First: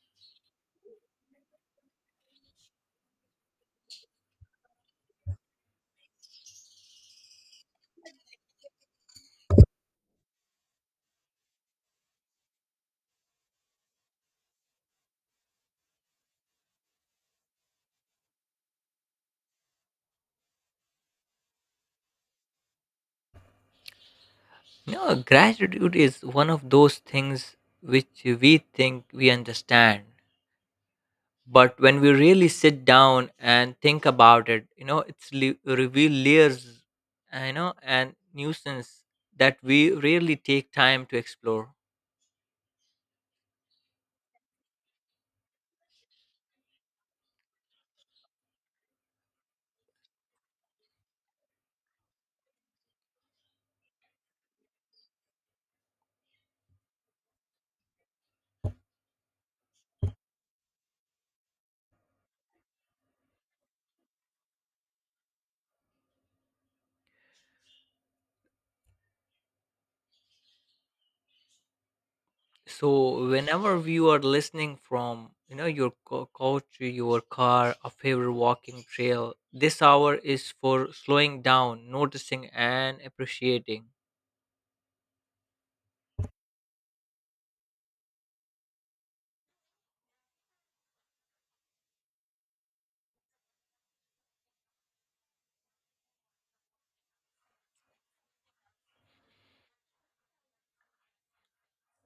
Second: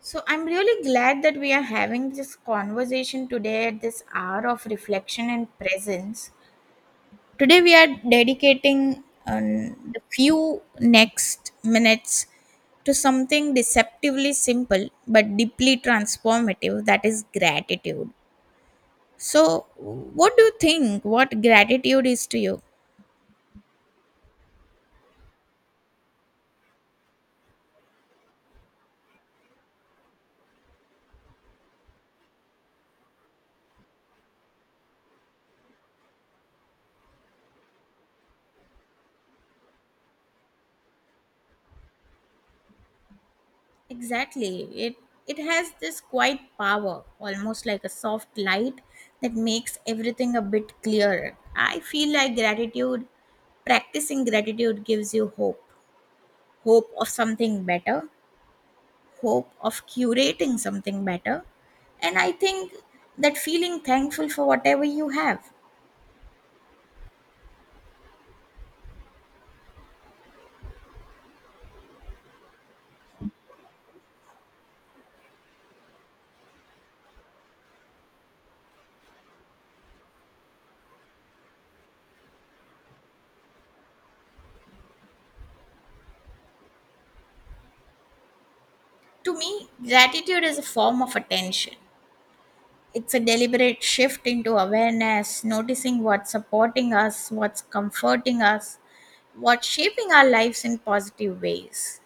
So I'm really glad that we are having this conversation today at this hour of reflection and presence. Today we are dedicating the few next minutes to something deceptively simple but deeply transformative that is gratitude. So what do you think what gratitude is to you? No, gratitude is one of those things which we think we understand, but when we really sit down and think about it, it's reveal layers and nuisance that we rarely take time to explore. Exactly. It has this quiet power, almost like a soft light that makes everything a bit clearer. I feel like gratitude, practicing gratitude gives you hope. Hope of something better, hope of curating something better. And I think that feeling thankful for whatever you have. So whenever you are listening from, your couch to your car, a favorite walking trail, this hour is for slowing down, noticing, and appreciating. To me, gratitude is a form of attention. It's a deliberate shift into awareness, noticing what's supporting us, what's comforting us, what's shaping our lives in positive ways.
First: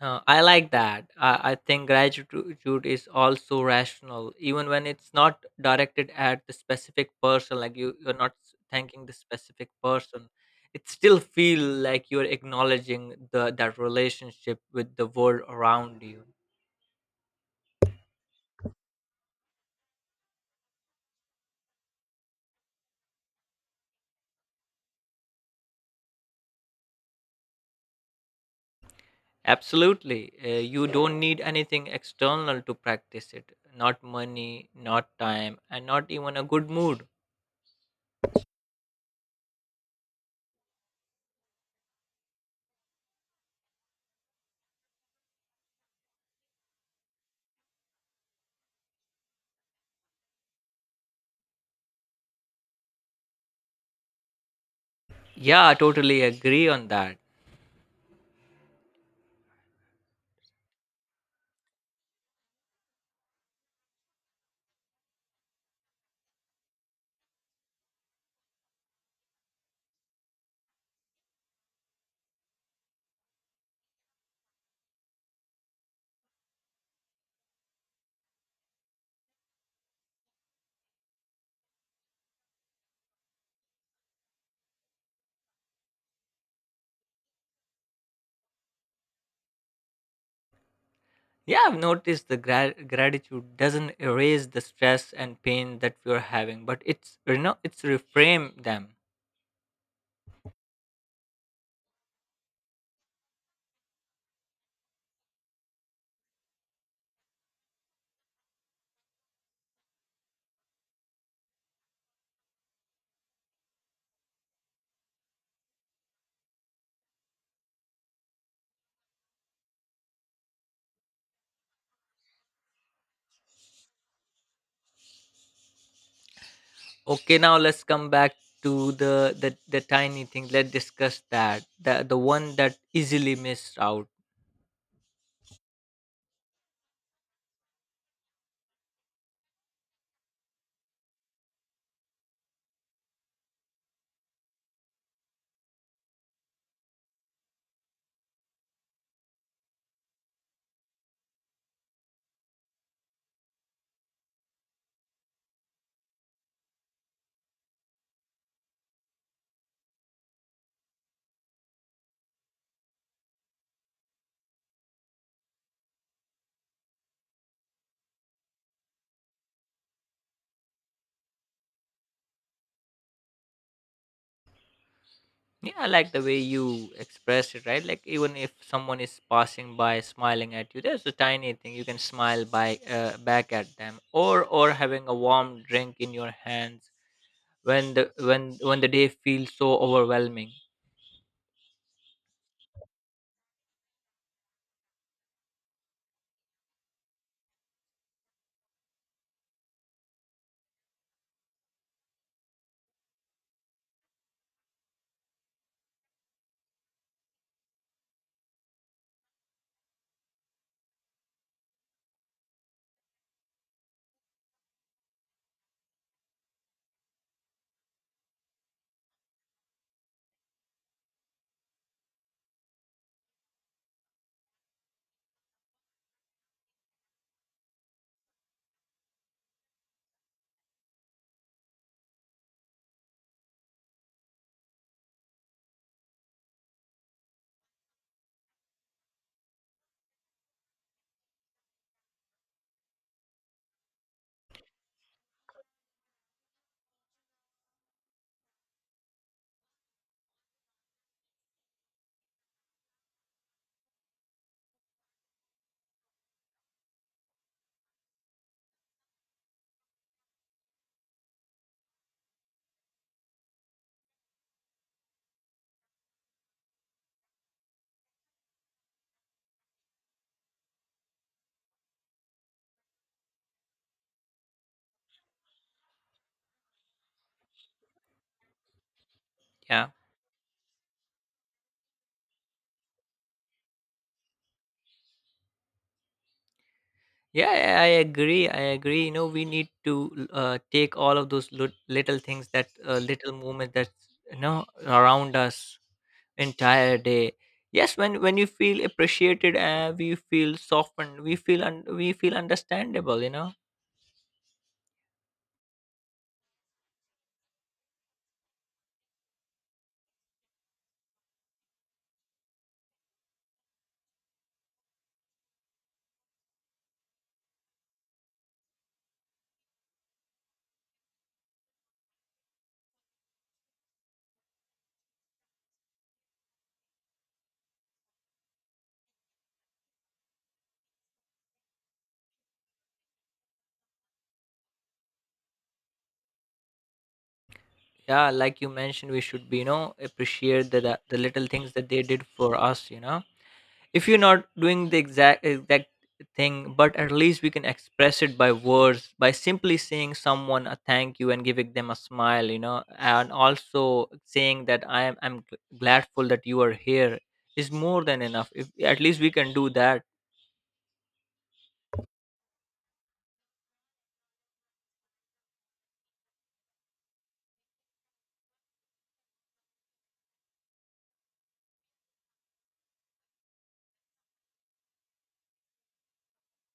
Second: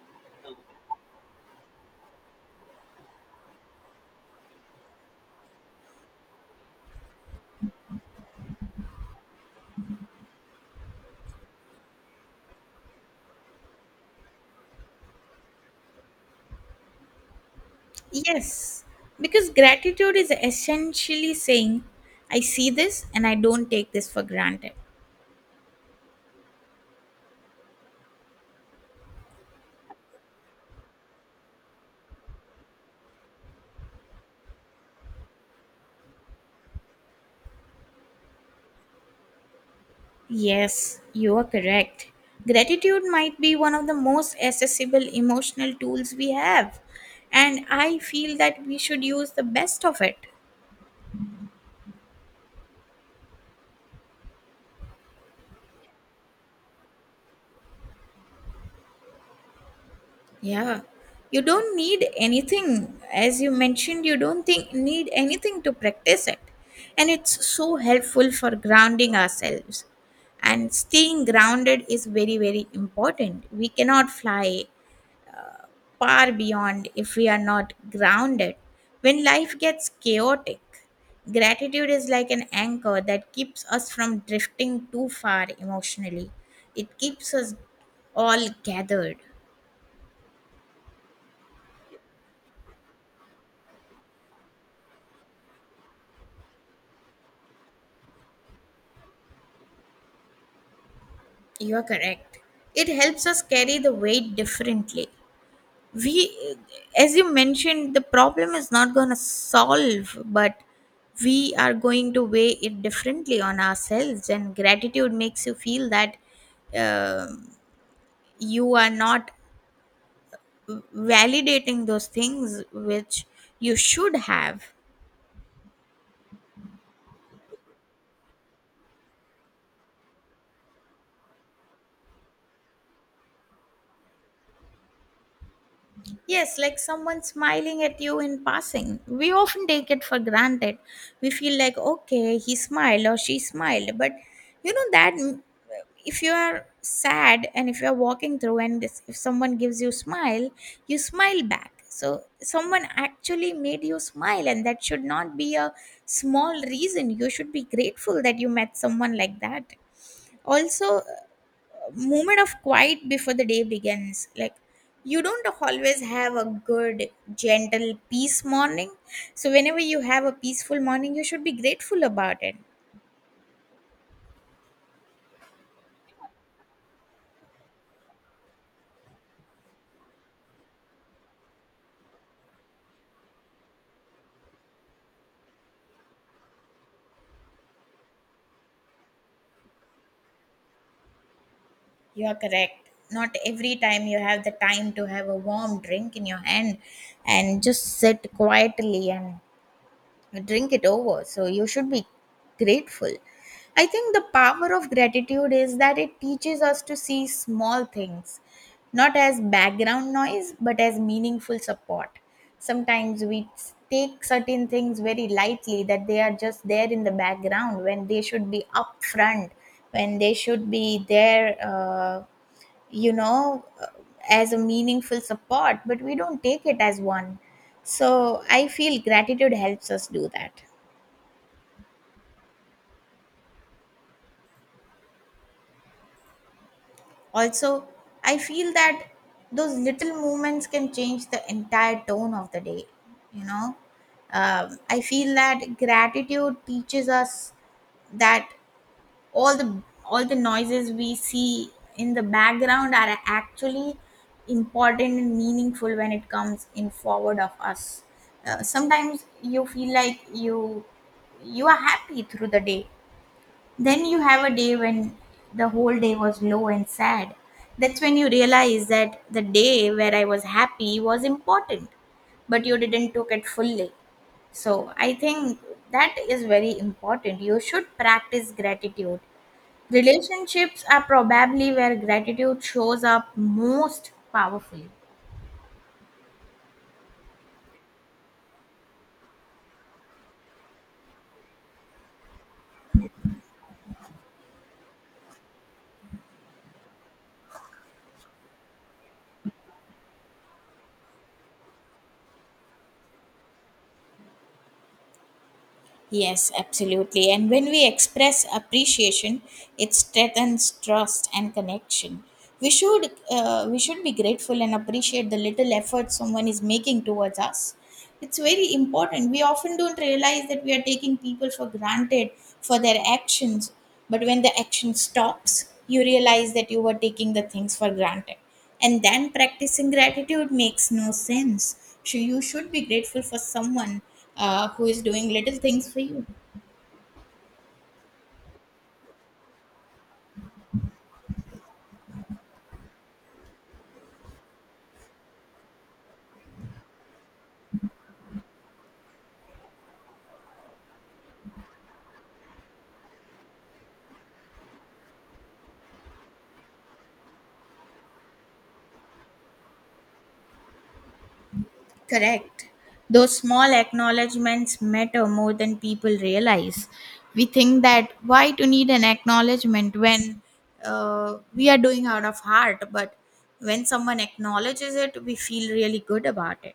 I like that. I think gratitude is also rational, even when it's not directed at the specific person. Like you're not thanking the specific person. It still feel like you're acknowledging the that relationship with the world around you. Yes, because gratitude is essentially saying, I see this and I don't take this for granted. Absolutely. You don't need anything external to practice it. Not money, not time, and not even a good mood. Yes, you are correct. Gratitude might be one of the most accessible emotional tools we have, and I feel that we should use the best of it. Yeah, I totally agree on that. Yeah, you don't need anything. As you mentioned, you don't think need anything to practice it. And it's so helpful for grounding ourselves. And staying grounded is very, very important. We cannot fly far beyond if we are not grounded. When life gets chaotic, gratitude is like an anchor that keeps us from drifting too far emotionally. It keeps us all gathered. Yeah, I've noticed the gratitude doesn't erase the stress and pain that we're having, but it's, it's reframe them. You are correct. It helps us carry the weight differently. We, as you mentioned, the problem is not going to solve, but we are going to weigh it differently on ourselves. And gratitude makes you feel that um you are not validating those things which you should have. Okay, now let's come back to the tiny thing. Let's discuss that the one that easily missed out. Yes, like someone smiling at you in passing. We often take it for granted. We feel like, okay, he smiled or she smiled. But you know that m- if you are sad and if you are walking through and this, if someone gives you smile back. So someone actually made you smile, and that should not be a small reason. You should be grateful that you met someone like that. Also, moment of quiet before the day begins. Like, you don't always have a good, gentle, peace morning. So, whenever you have a peaceful morning, you should be grateful about it. Yeah, I like the way you express it, right? Like even if someone is passing by, smiling at you, there's a tiny thing you can smile by, back at them, or having a warm drink in your hands when the day feels so overwhelming. You are correct. Not every time you have the time to have a warm drink in your hand and just sit quietly and drink it over. So you should be grateful. I think the power of gratitude is that it teaches us to see small things, not as background noise, but as meaningful support. Sometimes we take certain things very lightly, that they are just there in the background when they should be up front, when they should be there. You know uh, as a meaningful support, but we don't take it as one, so I feel gratitude helps us do that. Also, I feel that those little movements can change the entire tone of the day you know I feel that gratitude teaches us that all the noises we see in the background are actually important and meaningful when it comes in forward of us. Sometimes you feel like you are happy through the day, then you have a day when the whole day was low and sad. That's when you realize that the day where I was happy was important, but you didn't took it fully. So I think that is very important, you should practice gratitude. Yeah. Relationships are probably where gratitude shows up most powerfully. Yeah, I agree. I agree. You know, we need to take all of those little things, that little movement that's, around us entire day. Yes, when you feel appreciated, we feel softened. We feel we feel understandable. Yes, absolutely. And when we express appreciation, it strengthens trust and connection. We should be grateful and appreciate the little effort someone is making towards us. It's very important. We often don't realize that we are taking people for granted for their actions, but when the action stops, you realize that you were taking the things for granted. And then practicing gratitude makes no sense. So you should be grateful for someone who is doing little things for you. Yeah, like you mentioned, we should be, appreciate the little things that they did for us. You know, if you're not doing the exact thing, but at least we can express it by words, by simply saying someone a thank you and giving them a smile, and also saying that I'm gladful that you are here is more than enough if at least we can do that. Correct. Those small acknowledgements matter more than people realize. We think that why to need an acknowledgement when we are doing out of heart, but when someone acknowledges it, we feel really good about it.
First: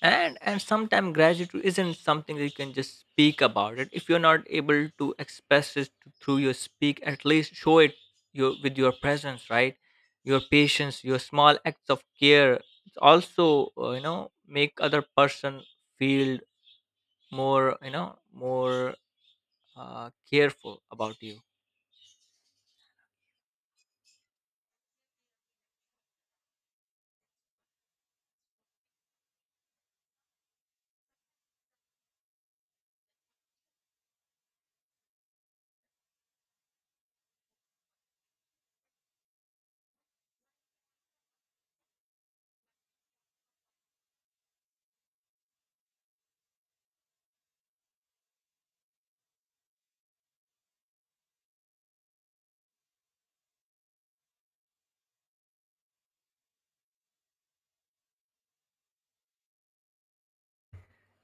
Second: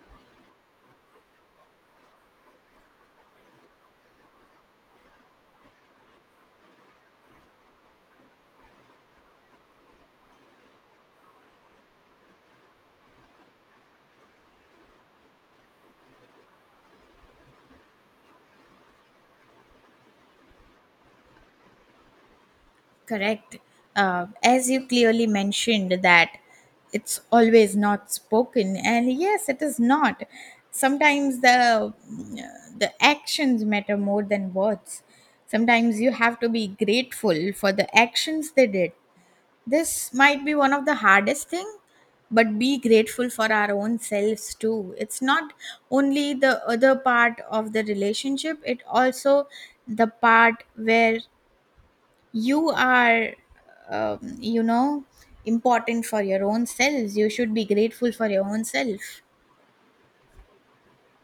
And sometimes gratitude isn't something that you can just speak about it. If you're not able to express it through your speak, at least show it, your with your presence, right? Your patience, your small acts of care. It's also, make other person feel more, more careful about you. Correct. As you clearly mentioned, that it's always not spoken, and yes, it is not. Sometimes the actions matter more than words. Sometimes you have to be grateful for the actions they did. This might be one of the hardest thing, but be grateful for our own selves too. It's not only the other part of the relationship; it also the part where you are um, you know important for your own selves, you should be grateful for your own self.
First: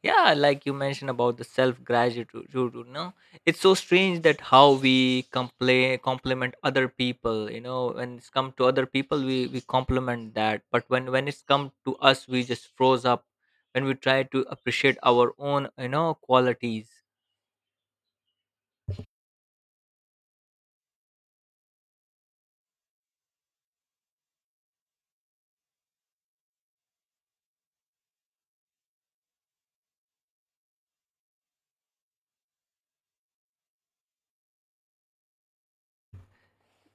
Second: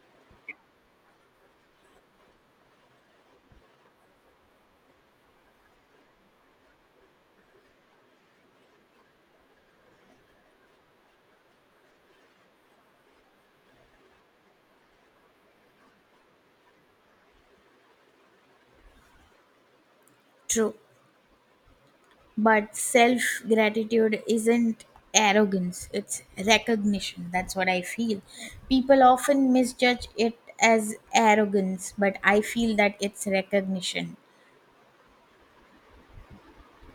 Yeah, like you mentioned about the self gratitude, it's so strange that how we complain compliment other people. You know, when it's come to other people, we compliment that, but when it's come to us, we just froze up when we try to appreciate our own, qualities. True. But self gratitude isn't arrogance, it's recognition. That's what I feel. People often misjudge it as arrogance, but I feel that it's recognition.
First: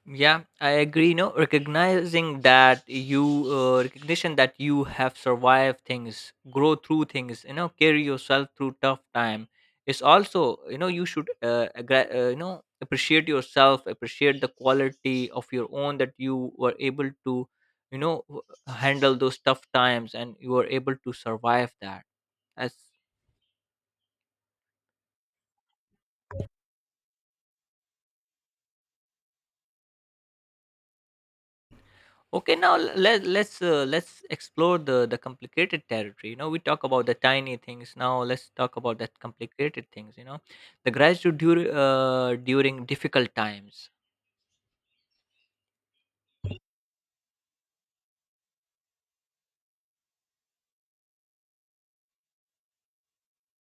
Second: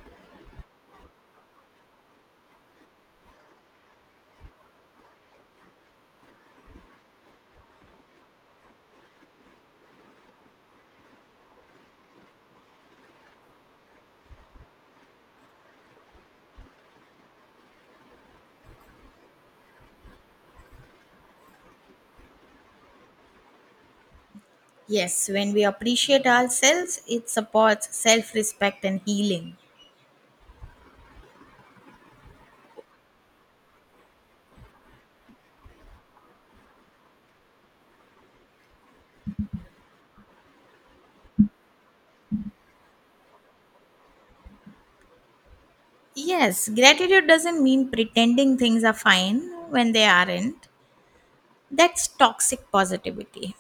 Yeah, I agree. No, recognizing that you recognition that you have survived things, grow through things, you know, carry yourself through tough time. It's also, you should appreciate yourself, appreciate the quality of your own that you were able to, you know w- handle those tough times and you were able to survive that. As. Yes, when we appreciate ourselves it supports self respect and healing. Okay, now let's let's explore the complicated territory. You know, we talk about the tiny things. Now let's talk about that complicated things. You know, the gratitude during difficult times. Yes, gratitude doesn't mean pretending things are fine when they aren't. That's toxic positivity.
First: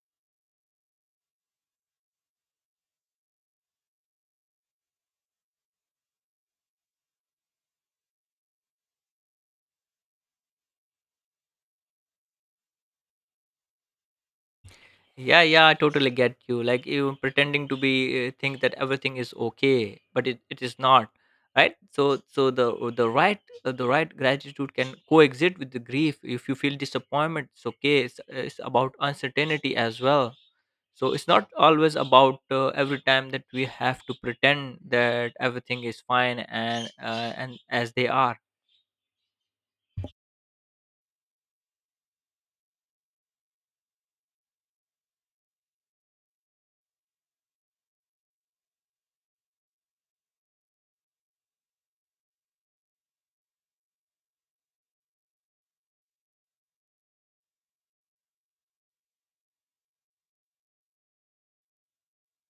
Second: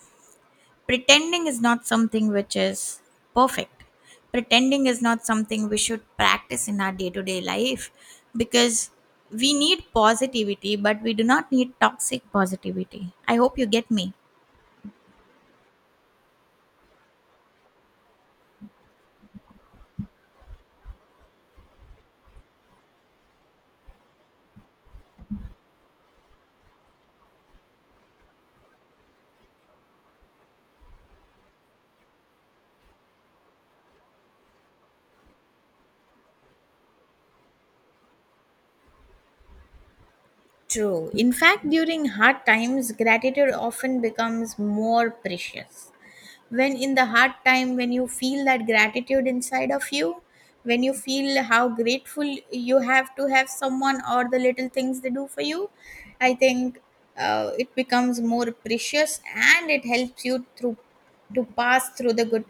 Pretending is not something which is perfect. Pretending is not something we should practice in our day to day life, because we need positivity, but we do not need toxic positivity. I hope you get me. Yeah, yeah, I totally get you. Like you pretending to be think that everything is okay, but it is not, right? So so the right gratitude can coexist with the grief. If you feel disappointment, it's okay. It's about uncertainty as well. So it's not always about, every time that we have to pretend that everything is fine and, and as they are. True. In fact, during hard times, gratitude often becomes more precious. When in the hard time, when you feel that gratitude inside of you, when you feel how grateful you have to have someone or the little things they do for you, I think it becomes more precious and it helps you through to pass through the good,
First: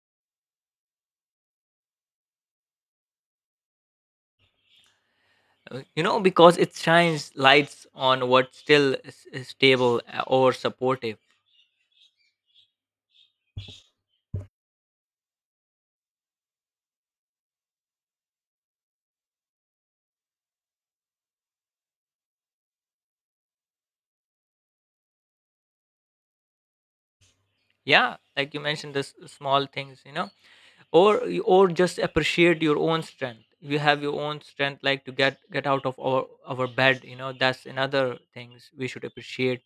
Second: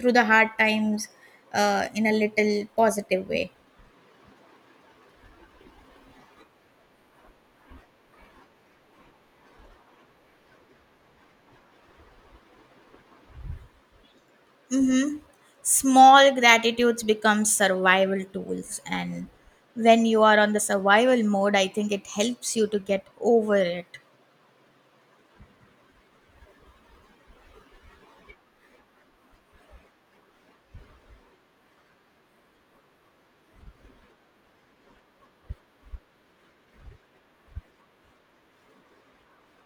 through the hard times in a little positive way. Because it shines lights on what's still is stable or supportive. Mm-hmm. Small gratitudes become survival tools, and when you are on the survival mode I think it helps you to get over it. Yeah, like you mentioned the small things, or or just appreciate your own strength. You have your own strength, like to get out of our bed, that's another things we should appreciate.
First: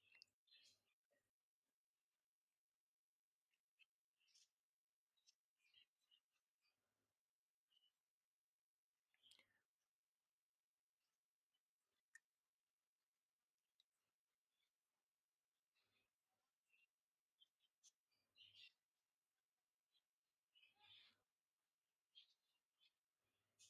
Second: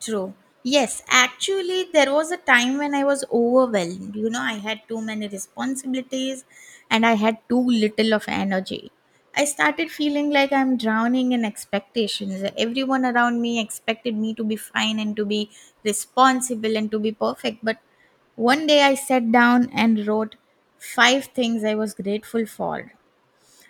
True. Yes, actually, there was a time when I was overwhelmed. You know, I had too many responsibilities and I had too little of energy. I started feeling like I'm drowning in expectations. Everyone around me expected me to be fine and to be responsible and to be perfect. But one day I sat down and wrote five things I was grateful for.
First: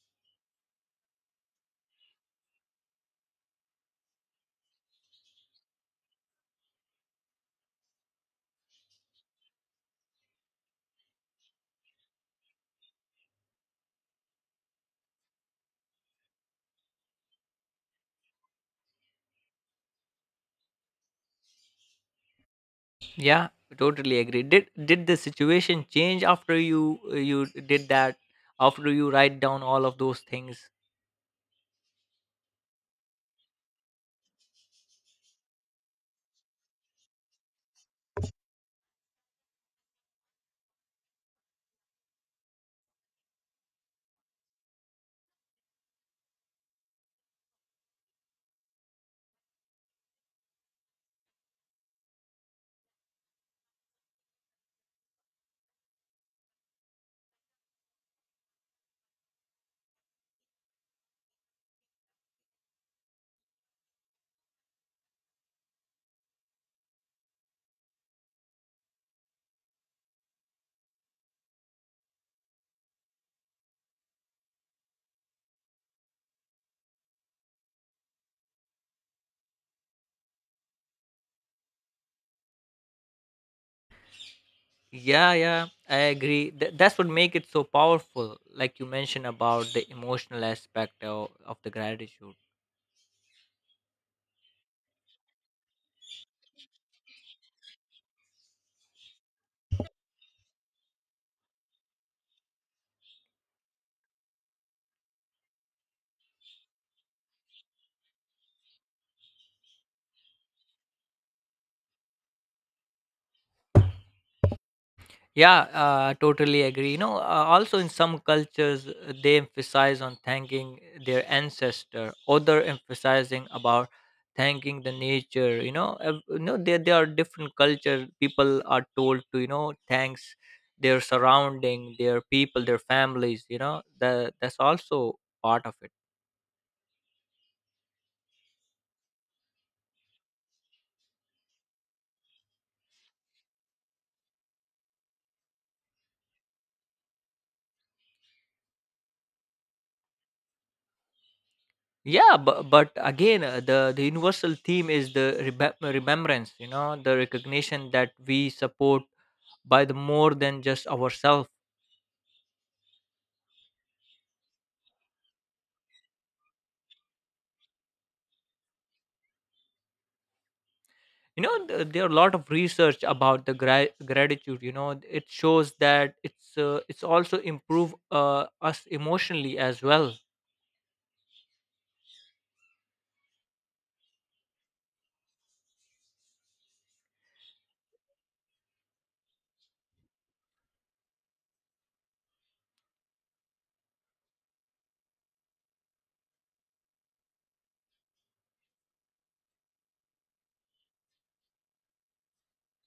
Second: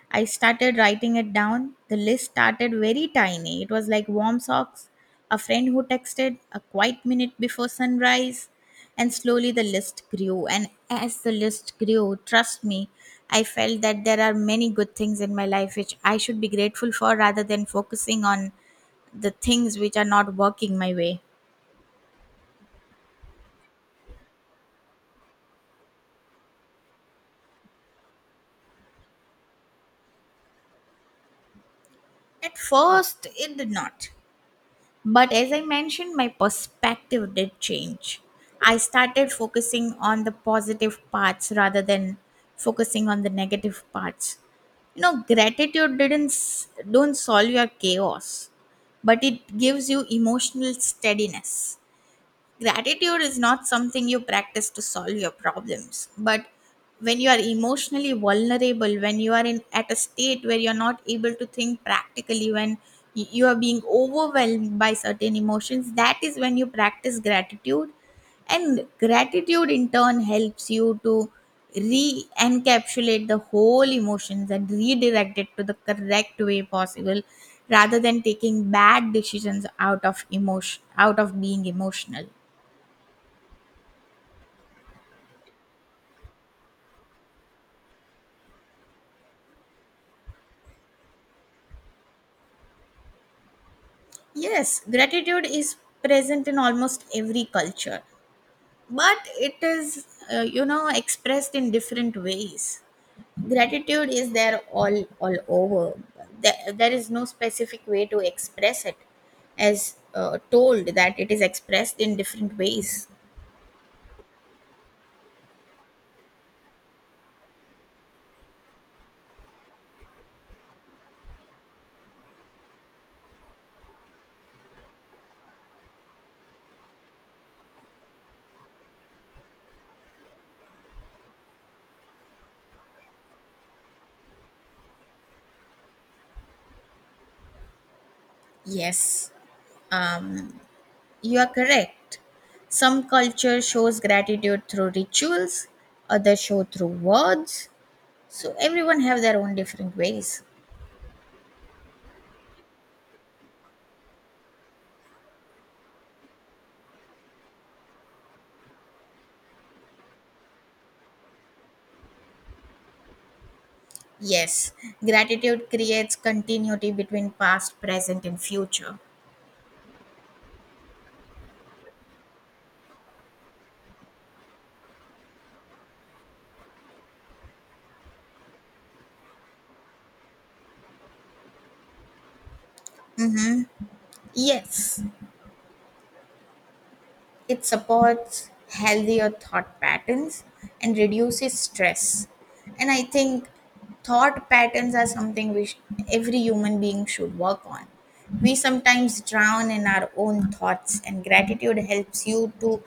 I started writing it down. The list started very tiny. It was like warm socks, a friend who texted, a quiet minute before sunrise. And slowly the list grew. And as the list grew, trust me, I felt that there are many good things in my life which I should be grateful for rather than focusing on the things which are not working my way. Yeah, totally agree. Did the situation change after you did that? After you write down all of those things? At first, it did not. But as I mentioned, my perspective did change. I started focusing on the positive parts rather than focusing on the negative parts. You know, gratitude didn't don't solve your chaos, but it gives you emotional steadiness. Gratitude is not something you practice to solve your problems, but when you are emotionally vulnerable, when you are in at a state where you're not able to think practically, when you are being overwhelmed by certain emotions, that is when you practice gratitude. And gratitude in turn helps you to re encapsulate the whole emotions and redirect it to the correct way possible, rather than taking bad decisions out of emotion, out of being emotional. Yeah, yeah, I agree. That's what make it so powerful. Like you mentioned about the emotional aspect of the gratitude. Yes, gratitude is present in almost every culture, but it is, expressed in different ways. Gratitude is there all over. There is no specific way to express it, as told that it is expressed in different ways. Yeah, totally agree. You know, also in some cultures, they emphasize on thanking their ancestor. Other emphasizing about thanking the nature. You know, there are different cultures. People are told to, thanks their surrounding, their people, their families. You know, that that's also part of it. Yes, um, you are correct. Some culture shows gratitude through rituals, others show through words. So everyone have their own different ways. Yeah, but again, the universal theme is the remembrance. You know, the recognition that we support by the more than just ourselves. Yes, gratitude creates continuity between past, present, and future. You know, there are a lot of research about the gratitude. You know, it shows that it's, it's also improve us emotionally as well. Yes, it supports healthier thought patterns and reduces stress. And I think thought patterns are something which every human being should work on. We sometimes drown in our own thoughts, and gratitude helps you to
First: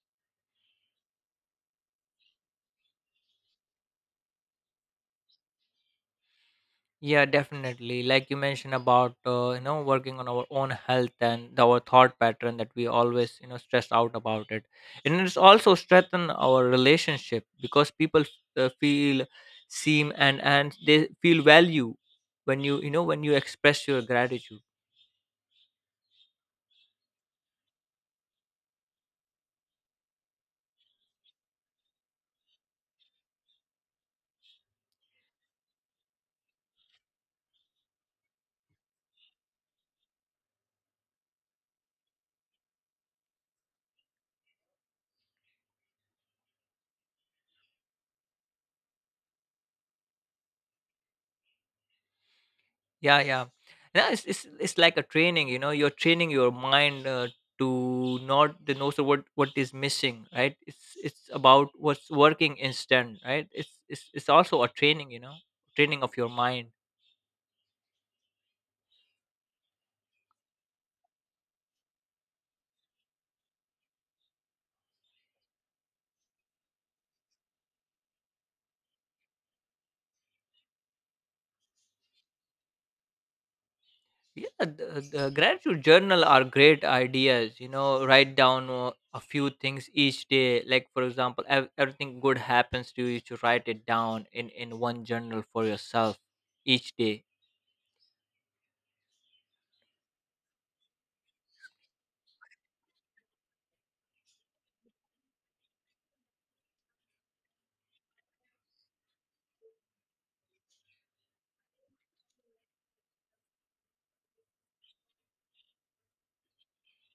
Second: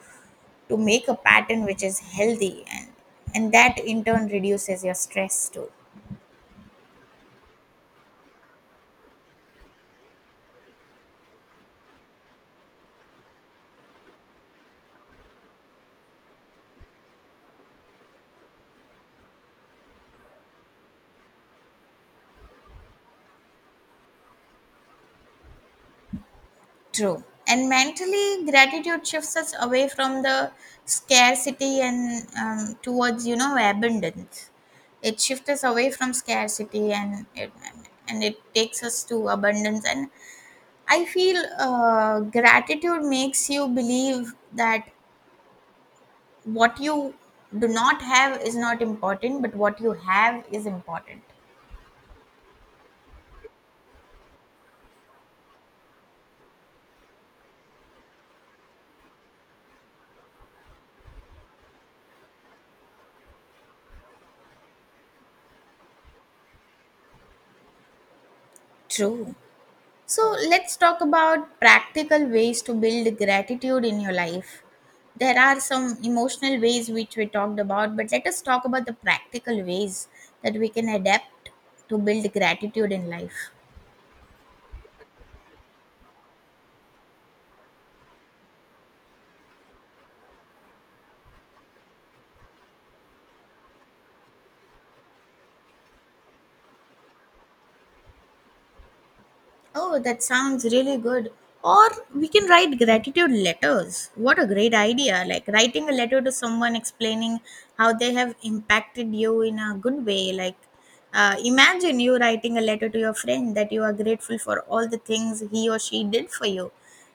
to make a pattern which is healthy, and that in turn reduces your stress too. Yeah, definitely, like you mentioned about, working on our own health and our thought pattern that we always, stress out about it. And it's also strengthen our relationship because people feel seem and they feel value when you know when you express your gratitude. True. And mentally, gratitude shifts us away from the scarcity and towards abundance. It shifts us away from scarcity, and it takes us to abundance. And I feel gratitude makes you believe that what you do not have is not important, but what you have is important. Yeah, yeah. Yeah, it's like a training, you know. You're training your mind to not to know so what is missing, right? It's about what's working instead, right? It's also a training, you know, training of your mind. True. So let's talk about practical ways to build gratitude in your life. There are some emotional ways which we talked about, but let us talk about the practical ways that we can adapt to build gratitude in life. Yeah, the gratitude journal are great ideas. You know, write down a few things each day. Like for example, everything good happens to you. To write it down in one journal for yourself each day. Oh, that sounds really good. Or we can write gratitude letters. What a great idea! Like writing a letter to someone explaining how they have impacted you in a good way. Like, imagine you writing a letter to your friend that you are grateful for all the things he or she did for you.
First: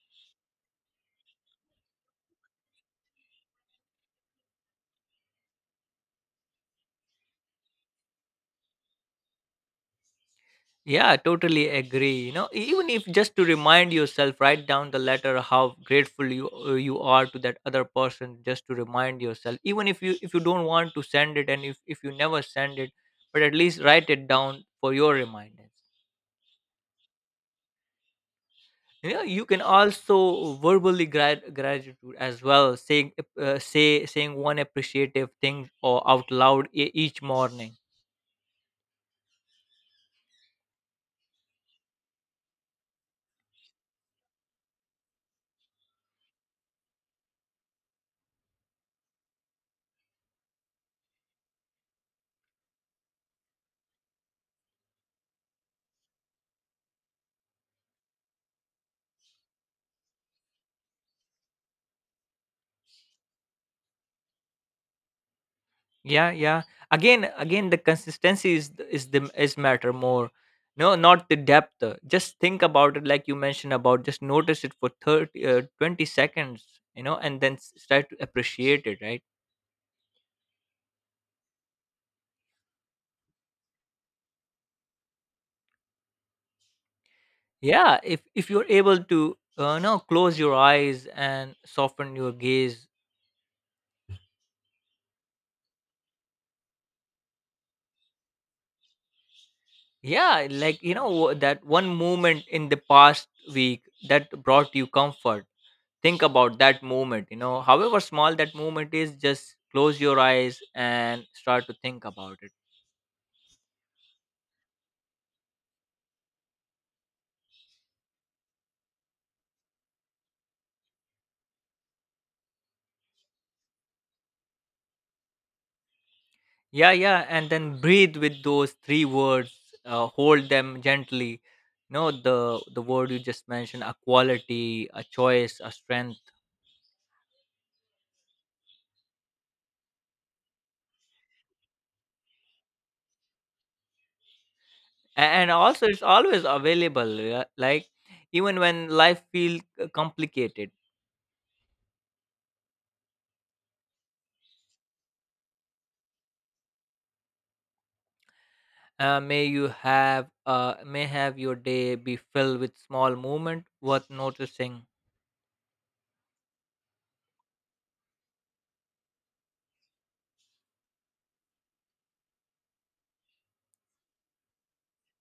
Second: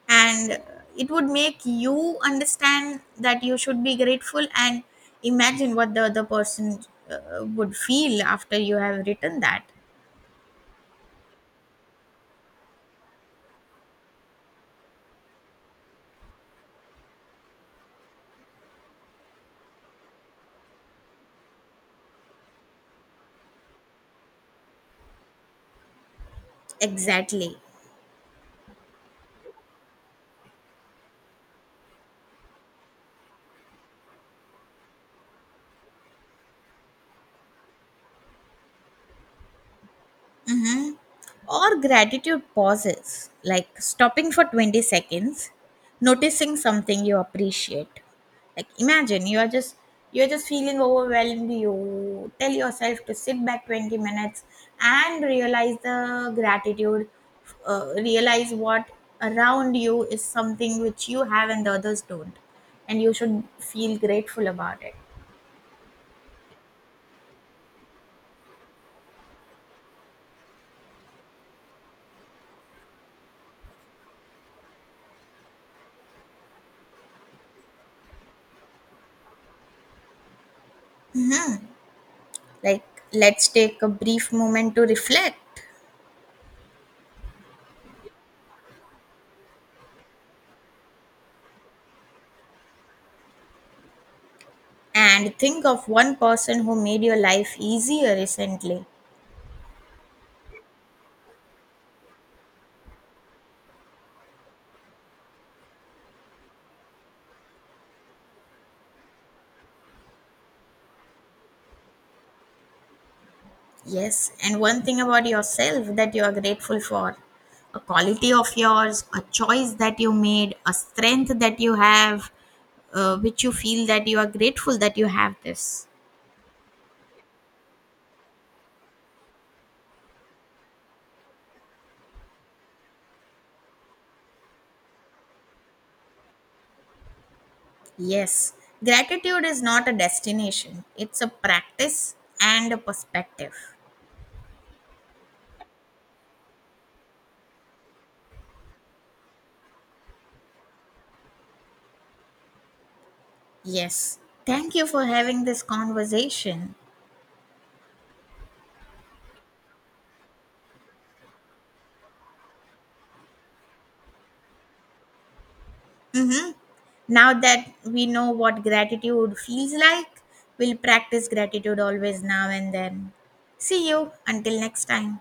And it would make you understand that you should be grateful, and imagine what the other person would feel after you have written that. Yeah, totally agree. You know, e, even if just to remind yourself, write down the letter how grateful you are to that other person. Just to remind yourself, even if you, if you don't want to send it and if you never send it, but at least write it down for your reminders. Exactly. You know, you can also verbally gratitude as well, saying saying one appreciative thing or out loud each morning. Or gratitude pauses, like stopping for 20 seconds, noticing something you appreciate. Like imagine you are just feeling overwhelmed. You tell yourself to sit back 20 minutes and realize the gratitude. Realize what around you is something which you have and the others don't, and you should feel grateful about it. Yeah, yeah, again the consistency is the is matter more. No, not the depth. Just think about it, like you mentioned about just notice it for 30 20 seconds, you know, and then start to appreciate it, right? Like, let's take a brief moment to reflect. Yeah, if you're able to, no, close your eyes and soften your gaze. And think of one person who made your life easier recently. Yeah, like you know that one moment in the past week that brought you comfort. Think about that moment, you know, however small that moment is, just close your eyes and start to think about it. Yes, and one thing about yourself that you are grateful for, a quality of yours, a choice that you made, a strength that you have, which you feel that you are grateful that you have this. Yeah, yeah, and then breathe with those three words. Hold them gently, you know, the word you just mentioned: a quality, a choice, a strength. Yes, gratitude is not a destination, it's a practice and a perspective. And also it's always available, yeah? Like even when life feels complicated. Yes, thank you for having this conversation. May you have, may have your day be filled with small movement worth noticing. Now that we know what gratitude feels like, we'll practice gratitude always now and then. See you until next time.